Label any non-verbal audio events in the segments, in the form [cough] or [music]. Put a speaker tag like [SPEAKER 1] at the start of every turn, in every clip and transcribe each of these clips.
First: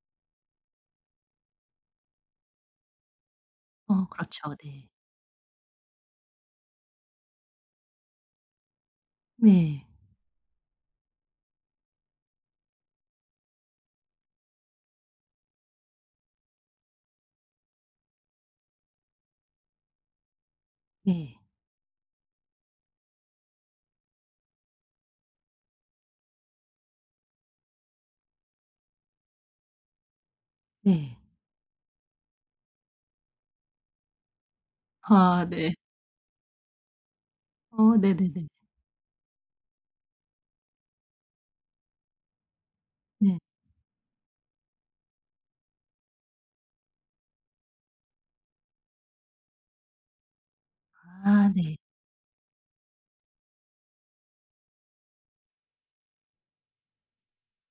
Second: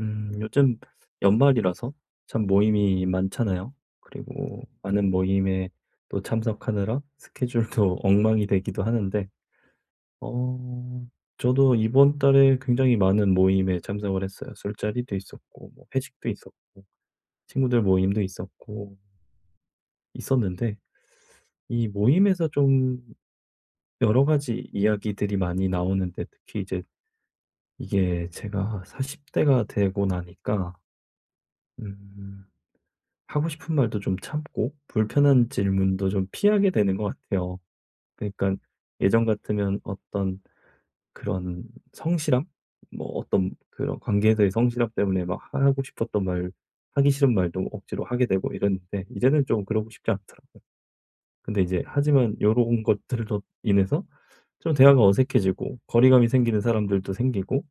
[SPEAKER 1] 요즘 연말이라서 참 모임이 많잖아요.
[SPEAKER 2] 어 그렇죠.
[SPEAKER 1] 그리고
[SPEAKER 2] 네.
[SPEAKER 1] 많은 모임에 또 참석하느라 스케줄도 [laughs] 엉망이 되기도 하는데,
[SPEAKER 2] 네.
[SPEAKER 1] 어, 저도 이번 달에 굉장히 많은 모임에 참석을 했어요. 술자리도 있었고, 뭐 회식도 있었고, 친구들 모임도 있었고, 있었는데,
[SPEAKER 2] 네.
[SPEAKER 1] 이 모임에서 좀 여러 가지 이야기들이 많이 나오는데, 특히 이제 이게 제가 40대가 되고 나니까,
[SPEAKER 2] 네.
[SPEAKER 1] 음, 하고 싶은 말도 좀 참고
[SPEAKER 2] 아
[SPEAKER 1] 불편한
[SPEAKER 2] 네.
[SPEAKER 1] 질문도 좀 피하게 되는 것 같아요.
[SPEAKER 2] 어 네네네.
[SPEAKER 1] 그러니까 예전 같으면 어떤 그런 성실함? 뭐
[SPEAKER 2] 네.
[SPEAKER 1] 어떤 그런 관계에서의 성실함 때문에 막 하고 싶었던 말, 하기 싫은 말도 억지로 하게 되고 이랬는데 이제는 좀 그러고 싶지 않더라고요.
[SPEAKER 2] 아
[SPEAKER 1] 근데
[SPEAKER 2] 네.
[SPEAKER 1] 이제 하지만 요런 것들로 인해서 좀 대화가 어색해지고 거리감이 생기는 사람들도 생기고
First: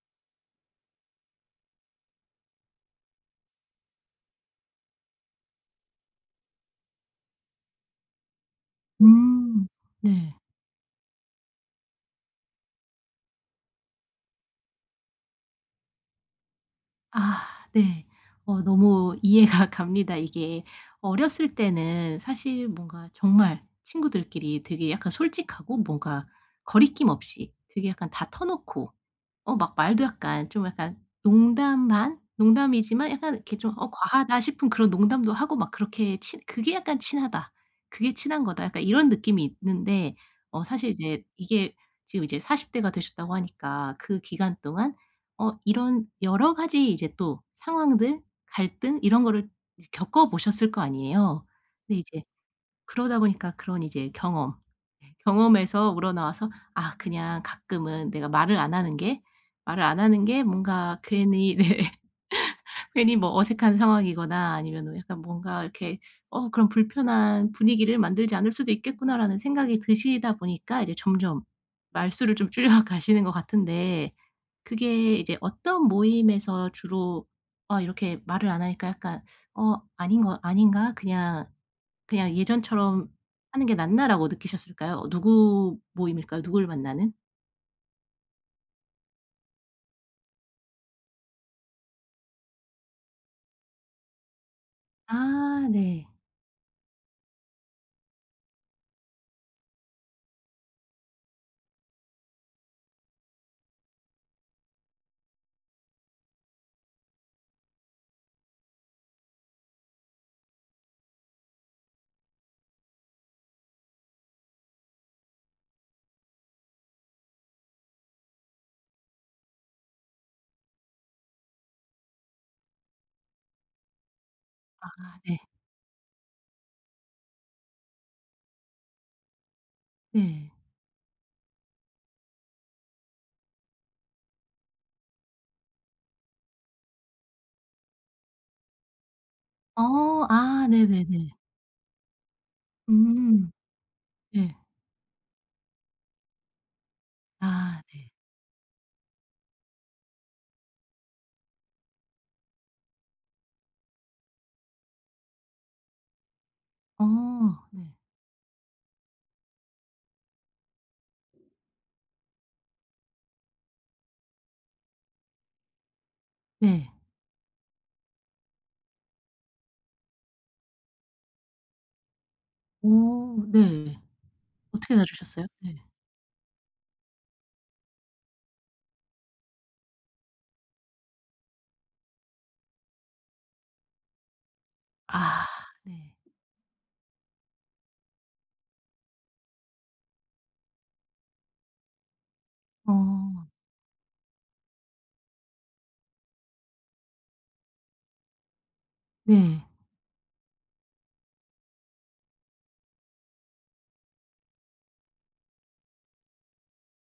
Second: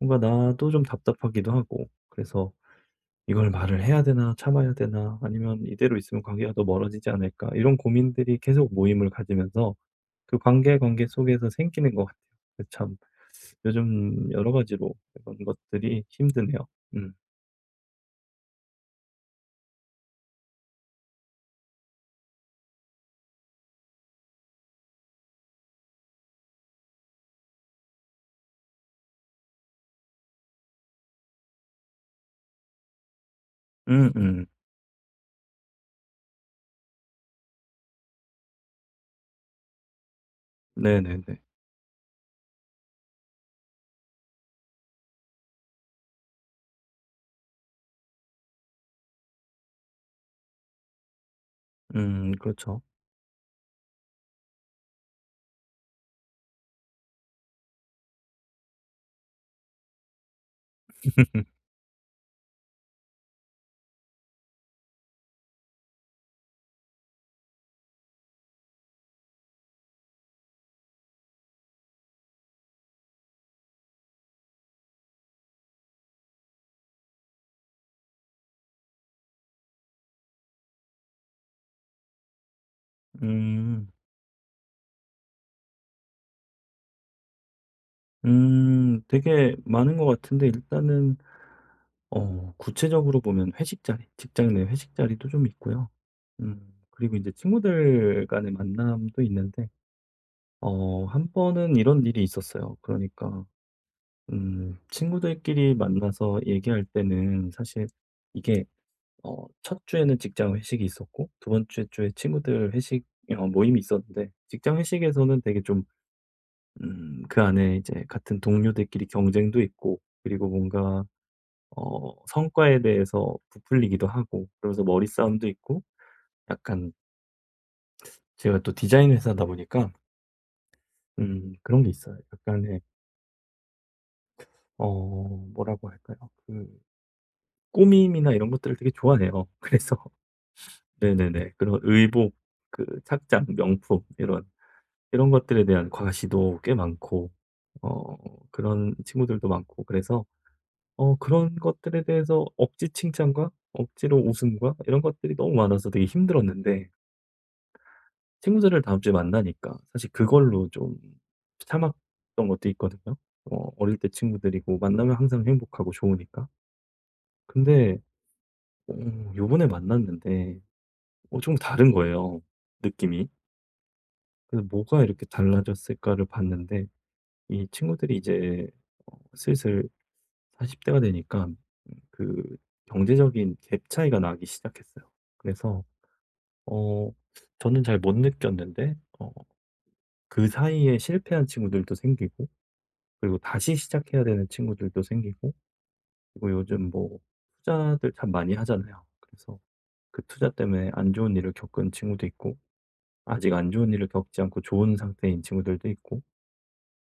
[SPEAKER 1] 뭔가 나도 좀 답답하기도 하고 그래서 '이걸 말을 해야 되나 참아야 되나 아니면 이대로 있으면 관계가 더 멀어지지 않을까.' 이런 고민들이 계속 모임을
[SPEAKER 2] 음.
[SPEAKER 1] 가지면서
[SPEAKER 2] 네.
[SPEAKER 1] 그 관계 속에서 생기는 것 같아요. 그 참 요즘 여러 가지로 이런 것들이 힘드네요. 음.
[SPEAKER 2] 아 네. 어 너무 이해가 [laughs] 갑니다. 이게 어렸을 때는 사실 뭔가 정말 친구들끼리 되게 약간 솔직하고 뭔가 거리낌 없이 되게 약간 다 터 놓고 어 막 말도 약간 좀 약간 농담 반? 농담이지만 약간 이렇게 좀 '어 과하다.'
[SPEAKER 1] 음음.
[SPEAKER 2] 싶은 그런 농담도 하고 막 그렇게 친 '그게 약간 친하다. 그게 친한 거다.' 약간 이런 느낌이 있는데 어 사실 이제
[SPEAKER 1] 네네네.
[SPEAKER 2] 이게 지금 이제 40 대가 되셨다고 하니까 그 기간 동안 어 이런 여러 가지 이제 또 상황들, 갈등 이런 거를 겪어 보셨을 거 아니에요. 근데 이제
[SPEAKER 1] 그렇죠.
[SPEAKER 2] 그러다 보니까 그런 이제 경험, 네, 경험에서 우러나와서 '아 그냥 가끔은 내가 말을 안 하는 게 뭔가 괜히' 네. [laughs] 괜히 뭐 어색한 상황이거나 아니면 약간 뭔가 이렇게 '어 그런 불편한 분위기를 만들지 않을 수도 있겠구나.'라는 생각이 드시다 보니까 이제 점점 말수를 좀 줄여 [laughs] 가시는 것 같은데 그게 이제 어떤 모임에서 주로 어 이렇게 말을 안 하니까 약간 '어 아닌 거 아닌가? 그냥' 그냥 예전처럼 하는 게
[SPEAKER 1] 음.
[SPEAKER 2] 낫나.'라고 느끼셨을까요? 누구 모임일까요? 누굴 만나는?
[SPEAKER 1] 되게 많은 것 같은데 일단은 구체적으로 보면 회식 자리, 직장 내 회식 자리도 좀
[SPEAKER 2] 아
[SPEAKER 1] 있고요.
[SPEAKER 2] 네.
[SPEAKER 1] 그리고 이제 친구들 간의 만남도 있는데 한 번은 이런 일이 있었어요. 그러니까 친구들끼리 만나서 얘기할 때는 사실 이게 첫 주에는 직장 회식이 있었고 두 번째 주에 친구들 회식 모임이 있었는데 직장 회식에서는 되게 좀 그 안에 이제 같은 동료들끼리 경쟁도 있고 그리고 뭔가 성과에 대해서 부풀리기도 하고 그러면서
[SPEAKER 2] 아 네.
[SPEAKER 1] 머리싸움도 있고 약간 제가 또 디자인 회사다 보니까
[SPEAKER 2] 네.
[SPEAKER 1] 그런 게 있어요. 약간의 어 뭐라고 할까요? 그 꾸밈이나 이런 것들을 되게 좋아해요. 그래서 [laughs]
[SPEAKER 2] 어 아 네네네.
[SPEAKER 1] 네네네. 그런 의복, 그 착장,
[SPEAKER 2] 음.
[SPEAKER 1] 명품 이런
[SPEAKER 2] 네.
[SPEAKER 1] 이런 것들에 대한 과시도 꽤 많고
[SPEAKER 2] 아 네.
[SPEAKER 1] 어 그런 친구들도 많고 그래서 그런 것들에 대해서 억지 칭찬과 억지로 웃음과 이런 것들이 너무 많아서 되게 힘들었는데
[SPEAKER 2] 어 네.
[SPEAKER 1] 친구들을 다음 주에 만나니까 사실 그걸로 좀 참았던 것도 있거든요. 어릴 때 친구들이고 만나면 항상 행복하고 좋으니까.
[SPEAKER 2] 네.
[SPEAKER 1] 근데 어 요번에 만났는데 좀 다른 거예요,
[SPEAKER 2] 어
[SPEAKER 1] 느낌이.
[SPEAKER 2] 네.
[SPEAKER 1] 그래서
[SPEAKER 2] 어떻게
[SPEAKER 1] '뭐가 이렇게
[SPEAKER 2] 다루셨어요? 네.
[SPEAKER 1] 달라졌을까.'를 봤는데 이 친구들이 이제 슬슬 40 대가 되니까 그 경제적인 갭 차이가 나기 시작했어요.
[SPEAKER 2] 아
[SPEAKER 1] 그래서
[SPEAKER 2] 네.
[SPEAKER 1] 어 저는 잘 못 느꼈는데 그 사이에 실패한 친구들도 생기고
[SPEAKER 2] 어
[SPEAKER 1] 그리고 다시 시작해야 되는 친구들도 생기고 그리고 요즘 뭐 투자들 참 많이 하잖아요. 그래서
[SPEAKER 2] 네.
[SPEAKER 1] 그 투자 때문에 안 좋은 일을 겪은 친구도 있고 아직 안 좋은 일을 겪지 않고 좋은 상태인 친구들도 있고,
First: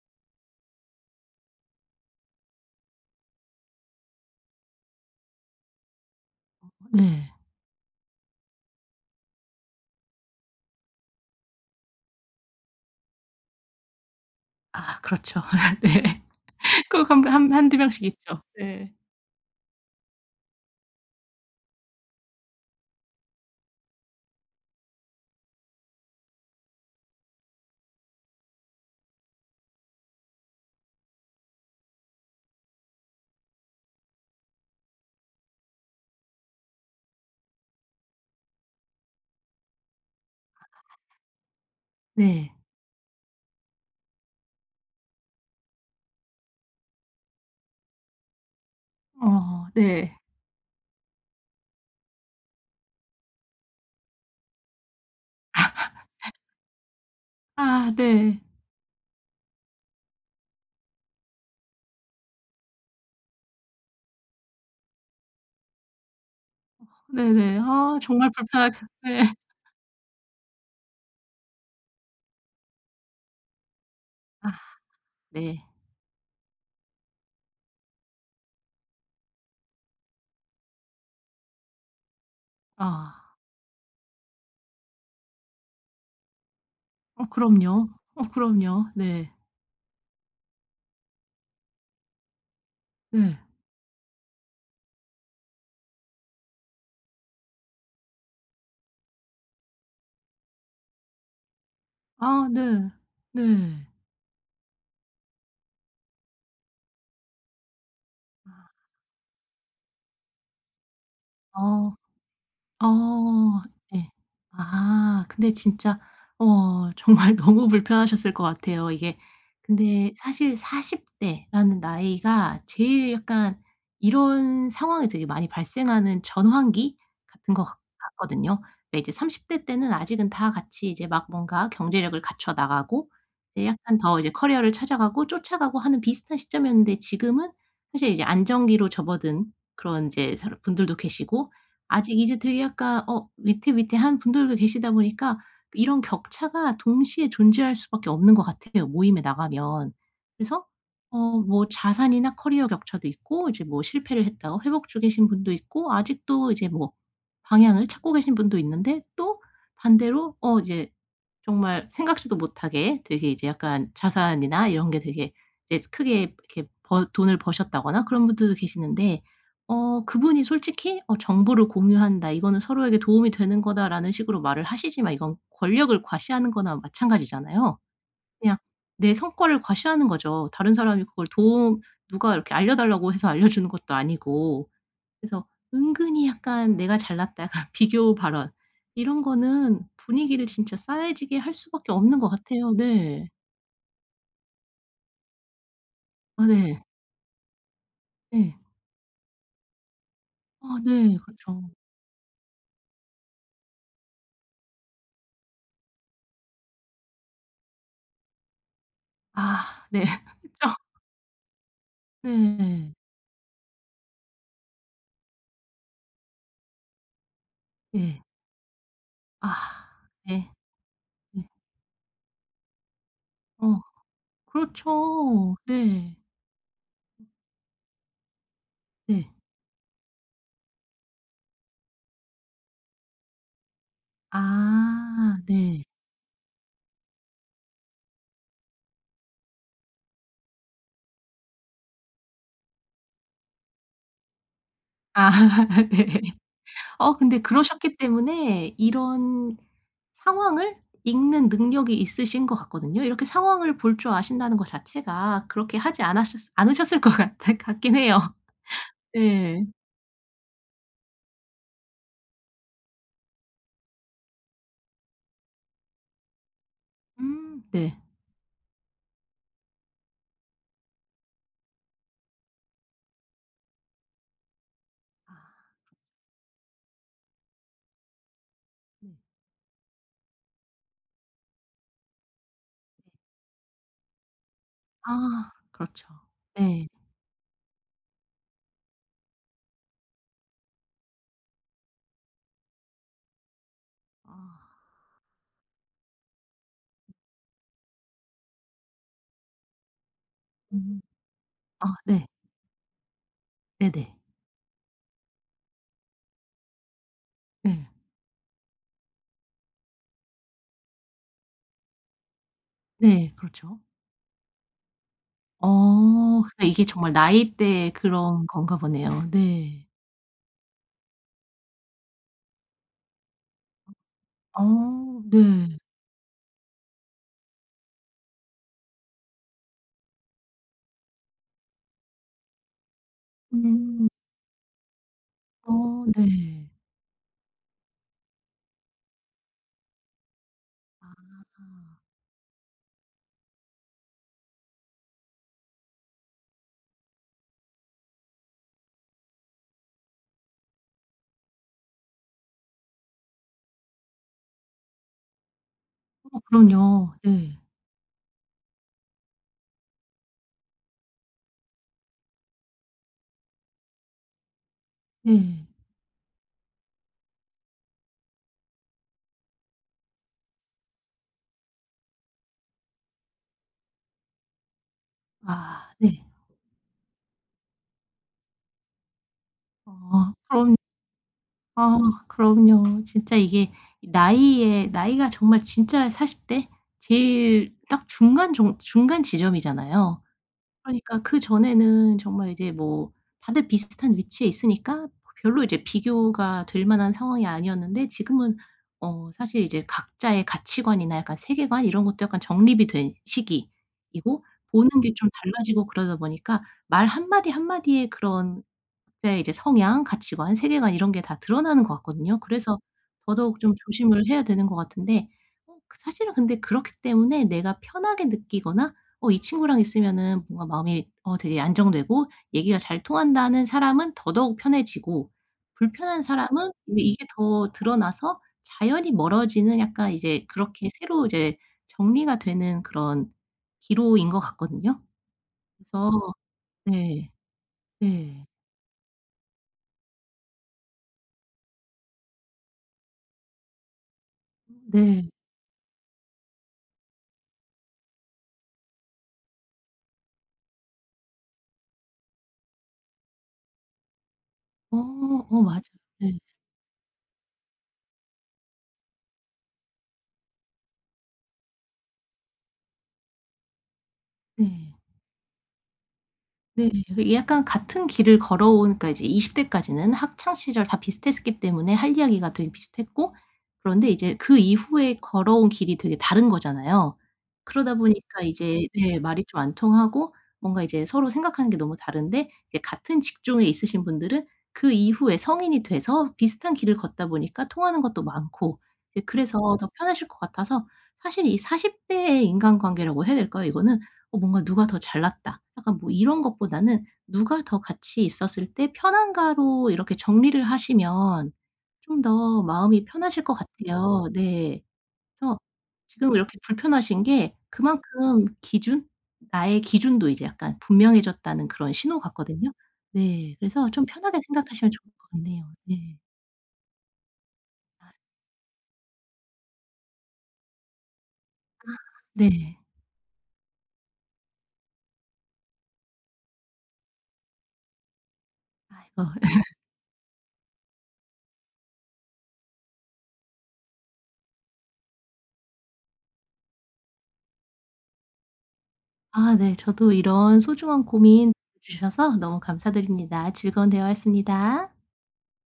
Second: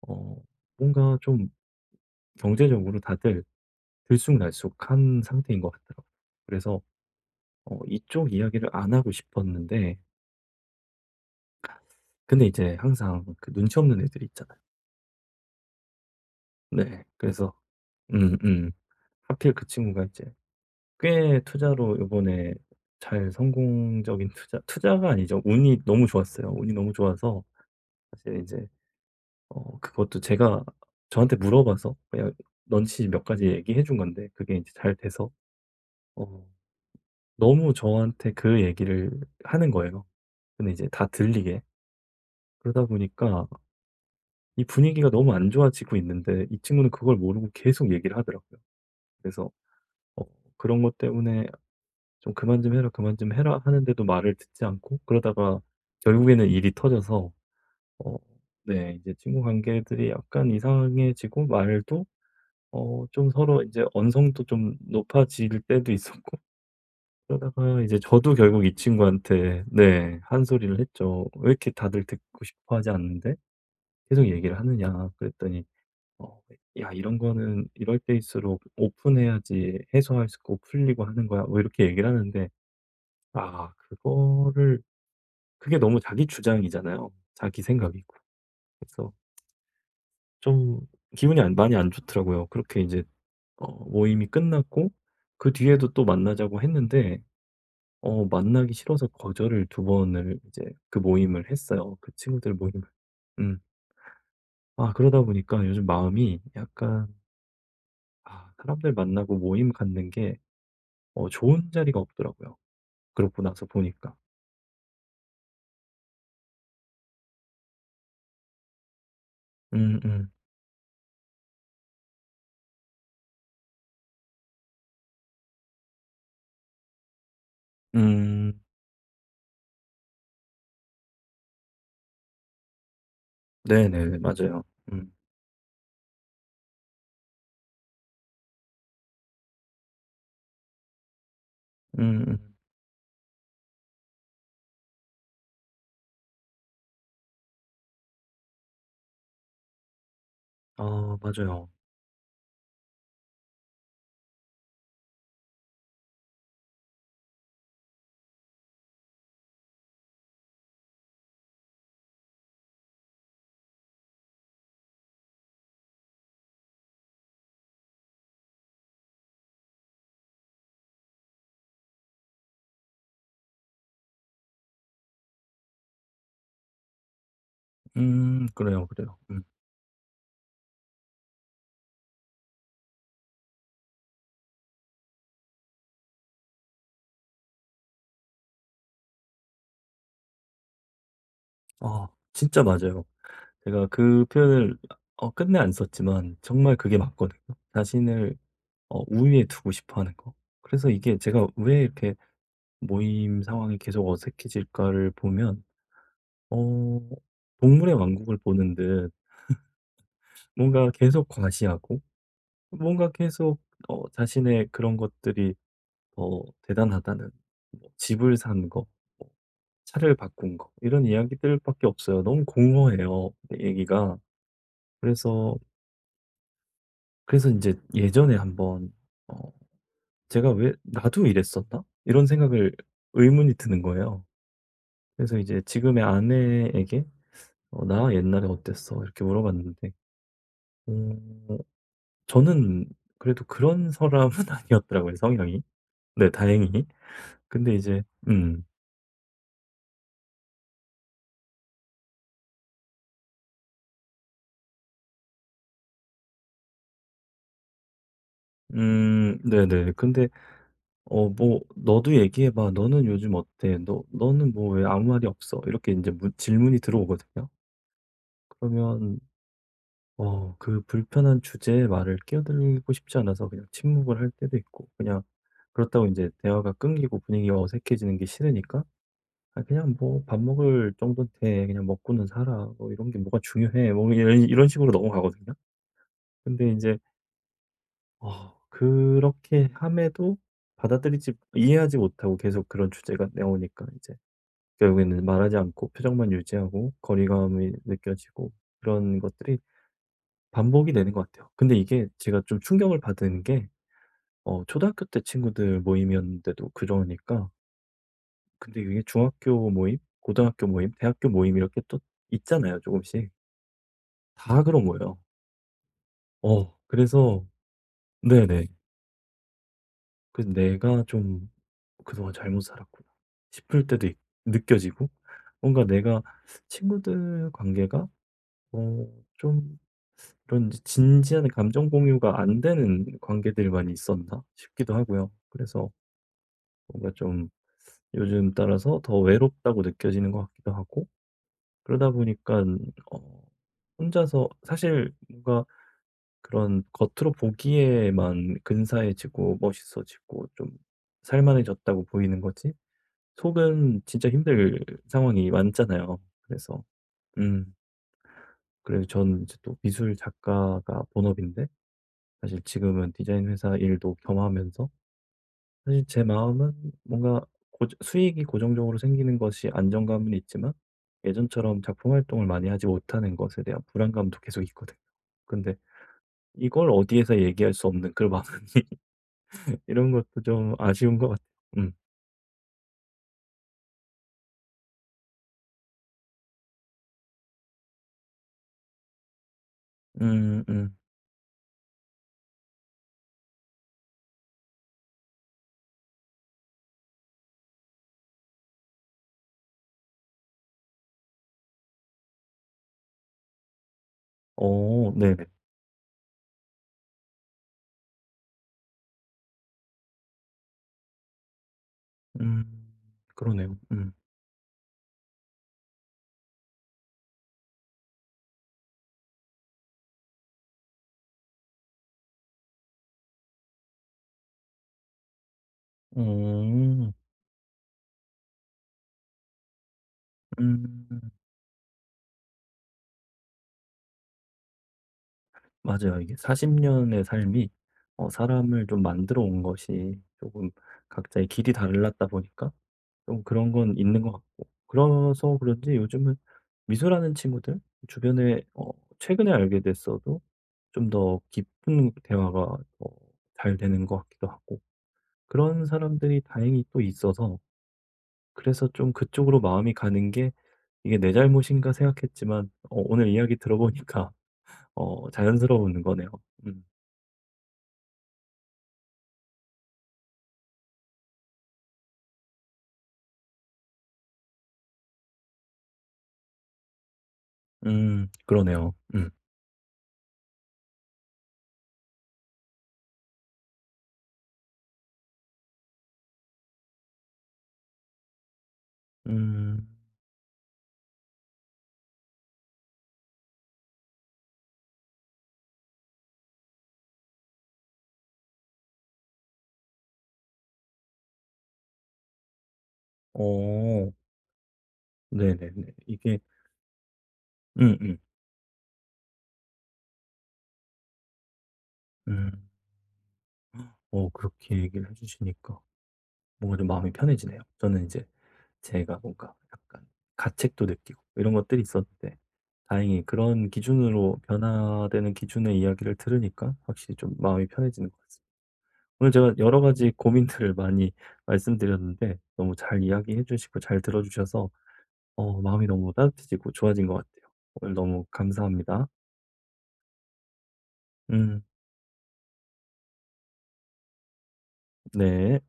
[SPEAKER 1] 어, 뭔가 좀 경제적으로 다들 들쑥날쑥한 상태인 것 같더라고요. 그래서
[SPEAKER 2] 네.
[SPEAKER 1] 이쪽 이야기를 안 하고 싶었는데, 근데 이제 항상 그 눈치 없는 애들이 있잖아요.
[SPEAKER 2] 아 그렇죠. [laughs] 네.
[SPEAKER 1] 네.
[SPEAKER 2] 꼭 1
[SPEAKER 1] 그래서,
[SPEAKER 2] 한한두 명씩
[SPEAKER 1] 음,
[SPEAKER 2] 있죠.
[SPEAKER 1] 음.
[SPEAKER 2] 네.
[SPEAKER 1] 하필 그 친구가 이제 꽤 투자로 이번에 잘 성공적인 투자, 투자가 아니죠. 운이 너무 좋았어요. 운이 너무 좋아서 사실 이제 그것도 제가 저한테 물어봐서 그냥 넌치 몇 가지 얘기해 준 건데 그게 이제 잘 돼서 어 너무 저한테 그 얘기를 하는 거예요. 근데 이제 다 들리게.
[SPEAKER 2] 네.
[SPEAKER 1] 그러다 보니까 이 분위기가 너무 안 좋아지고 있는데 이 친구는 그걸 모르고 계속 얘기를 하더라고요. 그래서
[SPEAKER 2] 어 네.
[SPEAKER 1] 어 그런 것 때문에 "좀 그만 좀 해라, 그만 좀 해라." 하는데도 말을 듣지 않고 그러다가 결국에는 일이 터져서
[SPEAKER 2] 아
[SPEAKER 1] 어
[SPEAKER 2] 네.
[SPEAKER 1] 네 이제 친구 관계들이 약간 이상해지고 말도 좀 서로 이제 언성도 좀 높아질 때도 있었고 [laughs]
[SPEAKER 2] 네네.
[SPEAKER 1] 그러다가 이제
[SPEAKER 2] 아 정말
[SPEAKER 1] 저도
[SPEAKER 2] 불편
[SPEAKER 1] 결국
[SPEAKER 2] 하
[SPEAKER 1] 이
[SPEAKER 2] 겠 네.
[SPEAKER 1] 친구한테 네 한 소리를 했죠. "왜 이렇게 다들 듣고 싶어 하지 않는데 계속
[SPEAKER 2] 아
[SPEAKER 1] 얘기를 하느냐." 그랬더니
[SPEAKER 2] 네.
[SPEAKER 1] 어 "야 이런 거는 이럴 때일수록 오픈해야지 해소할 수 있고 풀리고 하는 거야." 뭐 이렇게 얘기를 하는데
[SPEAKER 2] 아.
[SPEAKER 1] 아 그거를 그게 너무 자기 주장이잖아요.
[SPEAKER 2] 어
[SPEAKER 1] 자기
[SPEAKER 2] 그럼요.
[SPEAKER 1] 생각이고.
[SPEAKER 2] 어 그럼요.
[SPEAKER 1] 그래서
[SPEAKER 2] 네.
[SPEAKER 1] 좀 기분이 안 많이 안 좋더라고요. 그렇게 이제
[SPEAKER 2] 네.
[SPEAKER 1] 모임이 끝났고 그 뒤에도 또 만나자고 했는데 만나기 싫어서 거절을 두 번을 이제 그 모임을 했어요, 그
[SPEAKER 2] 아
[SPEAKER 1] 친구들 모임을.
[SPEAKER 2] 네.
[SPEAKER 1] 음.
[SPEAKER 2] 네.
[SPEAKER 1] 아 그러다 보니까 요즘 마음이 약간 아 사람들 만나고 모임 갖는 게 좋은
[SPEAKER 2] 아.
[SPEAKER 1] 자리가 없더라고요, 그러고
[SPEAKER 2] 어
[SPEAKER 1] 나서
[SPEAKER 2] 네.
[SPEAKER 1] 보니까.
[SPEAKER 2] 아 근데 진짜 어 정말 [laughs] 너무 불편하셨을 것 같아요. 이게
[SPEAKER 1] 음음.
[SPEAKER 2] 근데
[SPEAKER 1] 음.
[SPEAKER 2] 사실 40 대라는 나이가 제일 약간 이런 상황이 되게 많이 발생하는 전환기 같은 것 같 같거든요.
[SPEAKER 1] 음.
[SPEAKER 2] 그러니까 이제 30대 때는 아직은 다 같이 이제 막 뭔가 경제력을 갖춰 나가고 이제 약간
[SPEAKER 1] 네네.
[SPEAKER 2] 더 이제
[SPEAKER 1] 맞아요.
[SPEAKER 2] 커리어를
[SPEAKER 1] 음.
[SPEAKER 2] 찾아가고 쫓아가고 하는 비슷한 시점이었는데 지금은 사실 이제 안정기로 접어든 그런 이제 사람 분들도 계시고 아직
[SPEAKER 1] 음음.
[SPEAKER 2] 이제 되게 약간 어 위태위태한 분들도 계시다 보니까 이런 격차가 동시에 존재할 수밖에 없는 것 같아요, 모임에 나가면. 그래서
[SPEAKER 1] 아
[SPEAKER 2] 어 뭐
[SPEAKER 1] 맞아요.
[SPEAKER 2] 자산이나 커리어 격차도 있고 이제 뭐 실패를 했다가 회복 중이신 분도 있고 아직도 이제 뭐 방향을 찾고 계신 분도 있는데 또 반대로 어 이제 정말 생각지도 못하게 되게 이제 약간 자산이나 이런 게 되게 이제 크게 이렇게 버 돈을 버셨다거나 그런 분들도 계시는데 어 그분이 솔직히 "어 정보를 공유한다. 이거는 서로에게 도움이 되는 거다."라는 식으로 말을 하시지만 이건 권력을 과시하는 거나 마찬가지잖아요.
[SPEAKER 1] 음.
[SPEAKER 2] 그냥
[SPEAKER 1] 그래요,
[SPEAKER 2] 내
[SPEAKER 1] 그래요. 음.
[SPEAKER 2] 성과를 과시하는 거죠. 다른 사람이 그걸 도움 누가 이렇게 알려달라고 해서 알려주는 것도 아니고. 그래서 은근히 약간 내가 잘났다 약간 [laughs] 비교 발언 이런 거는 분위기를 진짜 싸해지게 할 수밖에
[SPEAKER 1] 아
[SPEAKER 2] 없는 것
[SPEAKER 1] 진짜
[SPEAKER 2] 같아요.
[SPEAKER 1] 맞아요.
[SPEAKER 2] 네.
[SPEAKER 1] 제가 그 표현을 끝내 안 썼지만
[SPEAKER 2] 아
[SPEAKER 1] 정말
[SPEAKER 2] 네.
[SPEAKER 1] 그게 맞거든요. 자신을
[SPEAKER 2] 네.
[SPEAKER 1] 우위에 두고 싶어 하는 거.
[SPEAKER 2] 아
[SPEAKER 1] 그래서 이게
[SPEAKER 2] 네.
[SPEAKER 1] 제가
[SPEAKER 2] 그쵸.
[SPEAKER 1] 왜 이렇게 모임 상황이 계속 어색해질까를 보면 어 동물의 왕국을 보는 듯
[SPEAKER 2] 아 네. [laughs] 그쵸.
[SPEAKER 1] 뭔가 계속 과시하고
[SPEAKER 2] 네.
[SPEAKER 1] 뭔가 계속 자신의 그런 것들이 더 대단하다는 뭐
[SPEAKER 2] 예.
[SPEAKER 1] 집을 산 거, 뭐
[SPEAKER 2] 아
[SPEAKER 1] 차를
[SPEAKER 2] 네.
[SPEAKER 1] 바꾼 거 이런
[SPEAKER 2] 네.
[SPEAKER 1] 이야기들밖에 없어요. 너무 공허해요,
[SPEAKER 2] 어
[SPEAKER 1] 얘기가. 그래서
[SPEAKER 2] 그렇죠. 네.
[SPEAKER 1] 그래서 인제 예전에 한번
[SPEAKER 2] 네.
[SPEAKER 1] 어 '제가 왜 나도 이랬었나?' 이런 생각을 의문이 드는 거예요. 그래서
[SPEAKER 2] 아
[SPEAKER 1] 이제
[SPEAKER 2] 네.
[SPEAKER 1] 지금의 아내에게 "나 옛날에 어땠어?" 이렇게 물어봤는데 어 저는 그래도 그런 사람은 [laughs] 아니었더라고요,
[SPEAKER 2] 아
[SPEAKER 1] 성향이.
[SPEAKER 2] [laughs] 네.
[SPEAKER 1] 네 다행히.
[SPEAKER 2] 어 근데
[SPEAKER 1] 근데
[SPEAKER 2] 그러셨기
[SPEAKER 1] 이제
[SPEAKER 2] 때문에 이런 상황을 읽는 능력이 있으신 것 같거든요. 이렇게 상황을 볼 줄 아신다는 것 자체가 그렇게 하지 않았었 않으셨을 것 같아 [laughs] 같긴 해요. 네.
[SPEAKER 1] 네네. 근데 뭐 "너도 얘기해 봐. 너는 요즘 어때? 너 너는 뭐 왜 아무 말이 없어?" 이렇게 인제 문 질문이 들어오거든요.
[SPEAKER 2] 네.
[SPEAKER 1] 그러면 그 불편한 주제에 말을 끼어들고 싶지 않아서 그냥 침묵을 할 때도 있고, 그냥
[SPEAKER 2] 아
[SPEAKER 1] 그렇다고 이제 대화가 끊기고 분위기가 어색해지는 게 싫으니까,
[SPEAKER 2] 네.
[SPEAKER 1] 아, 그냥 뭐 밥 먹을 정도는 돼. 그냥 먹고는 살아. 뭐 이런
[SPEAKER 2] 네.
[SPEAKER 1] 게 뭐가 중요해. 뭐 이런 식으로
[SPEAKER 2] 아
[SPEAKER 1] 넘어가거든요.
[SPEAKER 2] 그렇죠.
[SPEAKER 1] 근데
[SPEAKER 2] 네.
[SPEAKER 1] 이제, 그렇게 함에도 받아들이지, 이해하지 못하고 계속 그런 주제가 나오니까 이제
[SPEAKER 2] 아.
[SPEAKER 1] 결국에는 말하지 않고 표정만 유지하고 거리감이 느껴지고 그런 것들이 반복이
[SPEAKER 2] 음.
[SPEAKER 1] 되는 것 같아요. 근데
[SPEAKER 2] 아
[SPEAKER 1] 이게
[SPEAKER 2] 네.
[SPEAKER 1] 제가 좀 충격을 받은 게
[SPEAKER 2] 네네.
[SPEAKER 1] 초등학교 때 친구들 모임이었는데도 그러니까
[SPEAKER 2] 네.
[SPEAKER 1] 근데 이게 중학교 모임, 고등학교 모임, 대학교 모임 이렇게 또 있잖아요, 조금씩.
[SPEAKER 2] 네. 그렇죠.
[SPEAKER 1] 다 그런 거예요.
[SPEAKER 2] 어. 그러니까
[SPEAKER 1] 어
[SPEAKER 2] 이게 정말
[SPEAKER 1] 그래서
[SPEAKER 2] 나이대의 그런
[SPEAKER 1] 네네.
[SPEAKER 2] 건가 보네요. 네.
[SPEAKER 1] 그래서 '내가 좀 그동안 잘못 살았구나.' 싶을 때도 있 느껴지고
[SPEAKER 2] 어 네.
[SPEAKER 1] 뭔가 내가 친구들 관계가 좀 그런 진지한 감정 공유가 안 되는 관계들만
[SPEAKER 2] 음.
[SPEAKER 1] 있었나 싶기도 하고요. 그래서
[SPEAKER 2] 어 네.
[SPEAKER 1] 뭔가 좀 요즘 따라서 더 외롭다고 느껴지는 것 같기도 하고
[SPEAKER 2] 아.
[SPEAKER 1] 그러다 보니까 어 혼자서 사실 뭔가 그런 겉으로 보기에만 근사해지고 멋있어지고 좀 살만해졌다고 보이는 거지 속은 진짜 힘들 상황이 많잖아요.
[SPEAKER 2] 어
[SPEAKER 1] 그래서
[SPEAKER 2] 그럼요. 네.
[SPEAKER 1] 음 그래서 전 이제 또 미술 작가가 본업인데 사실 지금은 디자인 회사 일도 겸하면서
[SPEAKER 2] 네.
[SPEAKER 1] 사실 제 마음은 뭔가 고 수익이 고정적으로 생기는 것이 안정감은 있지만 예전처럼 작품 활동을 많이 하지 못하는 것에 대한 불안감도 계속 있거든요. 근데
[SPEAKER 2] 아 네.
[SPEAKER 1] 이걸 어디에서 얘기할 수 없는 그런 마음 [laughs] 이런
[SPEAKER 2] 어
[SPEAKER 1] 것도 좀
[SPEAKER 2] 그럼
[SPEAKER 1] 아쉬운 것 같아요. 음.
[SPEAKER 2] 아 그럼요. 진짜 이게 나이에 나이가 정말 진짜 40대 제일 딱 중간 지점이잖아요.
[SPEAKER 1] 음 음.
[SPEAKER 2] 그러니까 그전에는 정말 이제 뭐 다들 비슷한 위치에 있으니까 별로 이제 비교가 될 만한 상황이 아니었는데 지금은 어 사실 이제 각자의 가치관이나 약간 세계관 이런 것도 약간 정립이 된 시기이고 보는
[SPEAKER 1] 어
[SPEAKER 2] 게 좀
[SPEAKER 1] 네네.
[SPEAKER 2] 달라지고 그러다 보니까 말 한마디 한마디에 그런 각자의 이제 성향, 가치관, 세계관 이런 게 다 드러나는 것 같거든요.
[SPEAKER 1] 음.
[SPEAKER 2] 그래서 더더욱 좀
[SPEAKER 1] 그러네요. 음.
[SPEAKER 2] 조심을 해야 되는 것 같은데 어 그 사실은 근데 그렇기 때문에 내가 편하게 느끼거나 어 이 친구랑 있으면은 뭔가 마음이 어 되게 안정되고 얘기가 잘 통한다는 사람은 더더욱 편해지고 불편한 사람은 이제
[SPEAKER 1] 음.
[SPEAKER 2] 이게 더 드러나서 자연히 멀어지는 약간 이제 그렇게
[SPEAKER 1] 음.
[SPEAKER 2] 새로 이제 정리가 되는 그런 기로인 것 같거든요. 그래서
[SPEAKER 1] 맞아요. 이게 40 년의
[SPEAKER 2] 네.
[SPEAKER 1] 삶이
[SPEAKER 2] 네.
[SPEAKER 1] 사람을 좀 만들어 온 것이 조금 각자의 길이 달랐다 보니까 좀 그런 건 있는 것 같고.
[SPEAKER 2] 네.
[SPEAKER 1] 그래서 그런지 요즘은 미소라는 친구들 주변에 최근에 알게 됐어도 좀 더 깊은 대화가 더 잘 되는 것 같기도 하고
[SPEAKER 2] 어 어 맞아요.
[SPEAKER 1] 그런
[SPEAKER 2] 네.
[SPEAKER 1] 사람들이 다행히 또 있어서 그래서 좀 그쪽으로 마음이 가는 게 이게 '내 잘못인가?' 생각했지만 오늘 이야기 들어보니까
[SPEAKER 2] 네.
[SPEAKER 1] 자연스러운 거네요. 음.
[SPEAKER 2] 네. 이게 약간 같은 길을 걸어온 니까 이제 20 대까지는 학창 시절 다 비슷했기 때문에 할 이야기가 되게 비슷했고 그런데 이제 그 이후에 걸어온 길이 되게 다른 거잖아요. 그러다 보니까 이제
[SPEAKER 1] 그러네요.
[SPEAKER 2] 네
[SPEAKER 1] 음.
[SPEAKER 2] 말이 좀 안 통하고 뭔가 이제 서로 생각하는 게 너무 다른데 이제 같은 직종에 있으신 분들은 그 이후에 성인이 돼서 비슷한 길을 걷다 보니까 통하는 것도 많고 이제 그래서
[SPEAKER 1] 음.
[SPEAKER 2] 더 편하실 것 같아서 사실 이 40 대의 인간관계라고 해야 될까요 이거는? 어 뭔가 '누가 더 잘났다.' 약간 뭐 이런 것보다는 '누가 더 같이 있었을 때 편한가.'로 이렇게 정리를 하시면 좀 더 마음이 편하실 것
[SPEAKER 1] 어
[SPEAKER 2] 같아요. 네. 그래서
[SPEAKER 1] 네네네.
[SPEAKER 2] 지금
[SPEAKER 1] 이게
[SPEAKER 2] 이렇게 불편하신 게
[SPEAKER 1] 음음. 음.
[SPEAKER 2] 그만큼 기준 나의 기준도 이제 약간 분명해졌다는 그런 신호
[SPEAKER 1] 음.
[SPEAKER 2] 같거든요. 네. 그래서 좀 편하게
[SPEAKER 1] 그렇게
[SPEAKER 2] 생각하시면
[SPEAKER 1] 얘기를
[SPEAKER 2] 좋을
[SPEAKER 1] 해
[SPEAKER 2] 것 같네요.
[SPEAKER 1] 주시니까
[SPEAKER 2] 네.
[SPEAKER 1] 뭔가 좀 마음이 편해지네요. 저는 이제 제가 뭔가 약간 가책도 느끼고 이런 것들이 있었는데
[SPEAKER 2] 네.
[SPEAKER 1] 다행히 그런 기준으로 변화되는 기준의 이야기를 들으니까 확실히 좀 마음이 편해지는 것 같습니다. 오늘
[SPEAKER 2] 아이고.
[SPEAKER 1] 제가
[SPEAKER 2] [laughs]
[SPEAKER 1] 여러 가지 고민들을 많이 말씀드렸는데 너무 잘 이야기해 주시고 잘 들어 주셔서 마음이 너무 따뜻해지고 좋아진 것 같아요. 오늘 너무 감사합니다.
[SPEAKER 2] 아 네. 저도 이런 소중한 고민
[SPEAKER 1] 음
[SPEAKER 2] 주셔서 너무 감사드립니다. 즐거운 대화였습니다.
[SPEAKER 1] 네.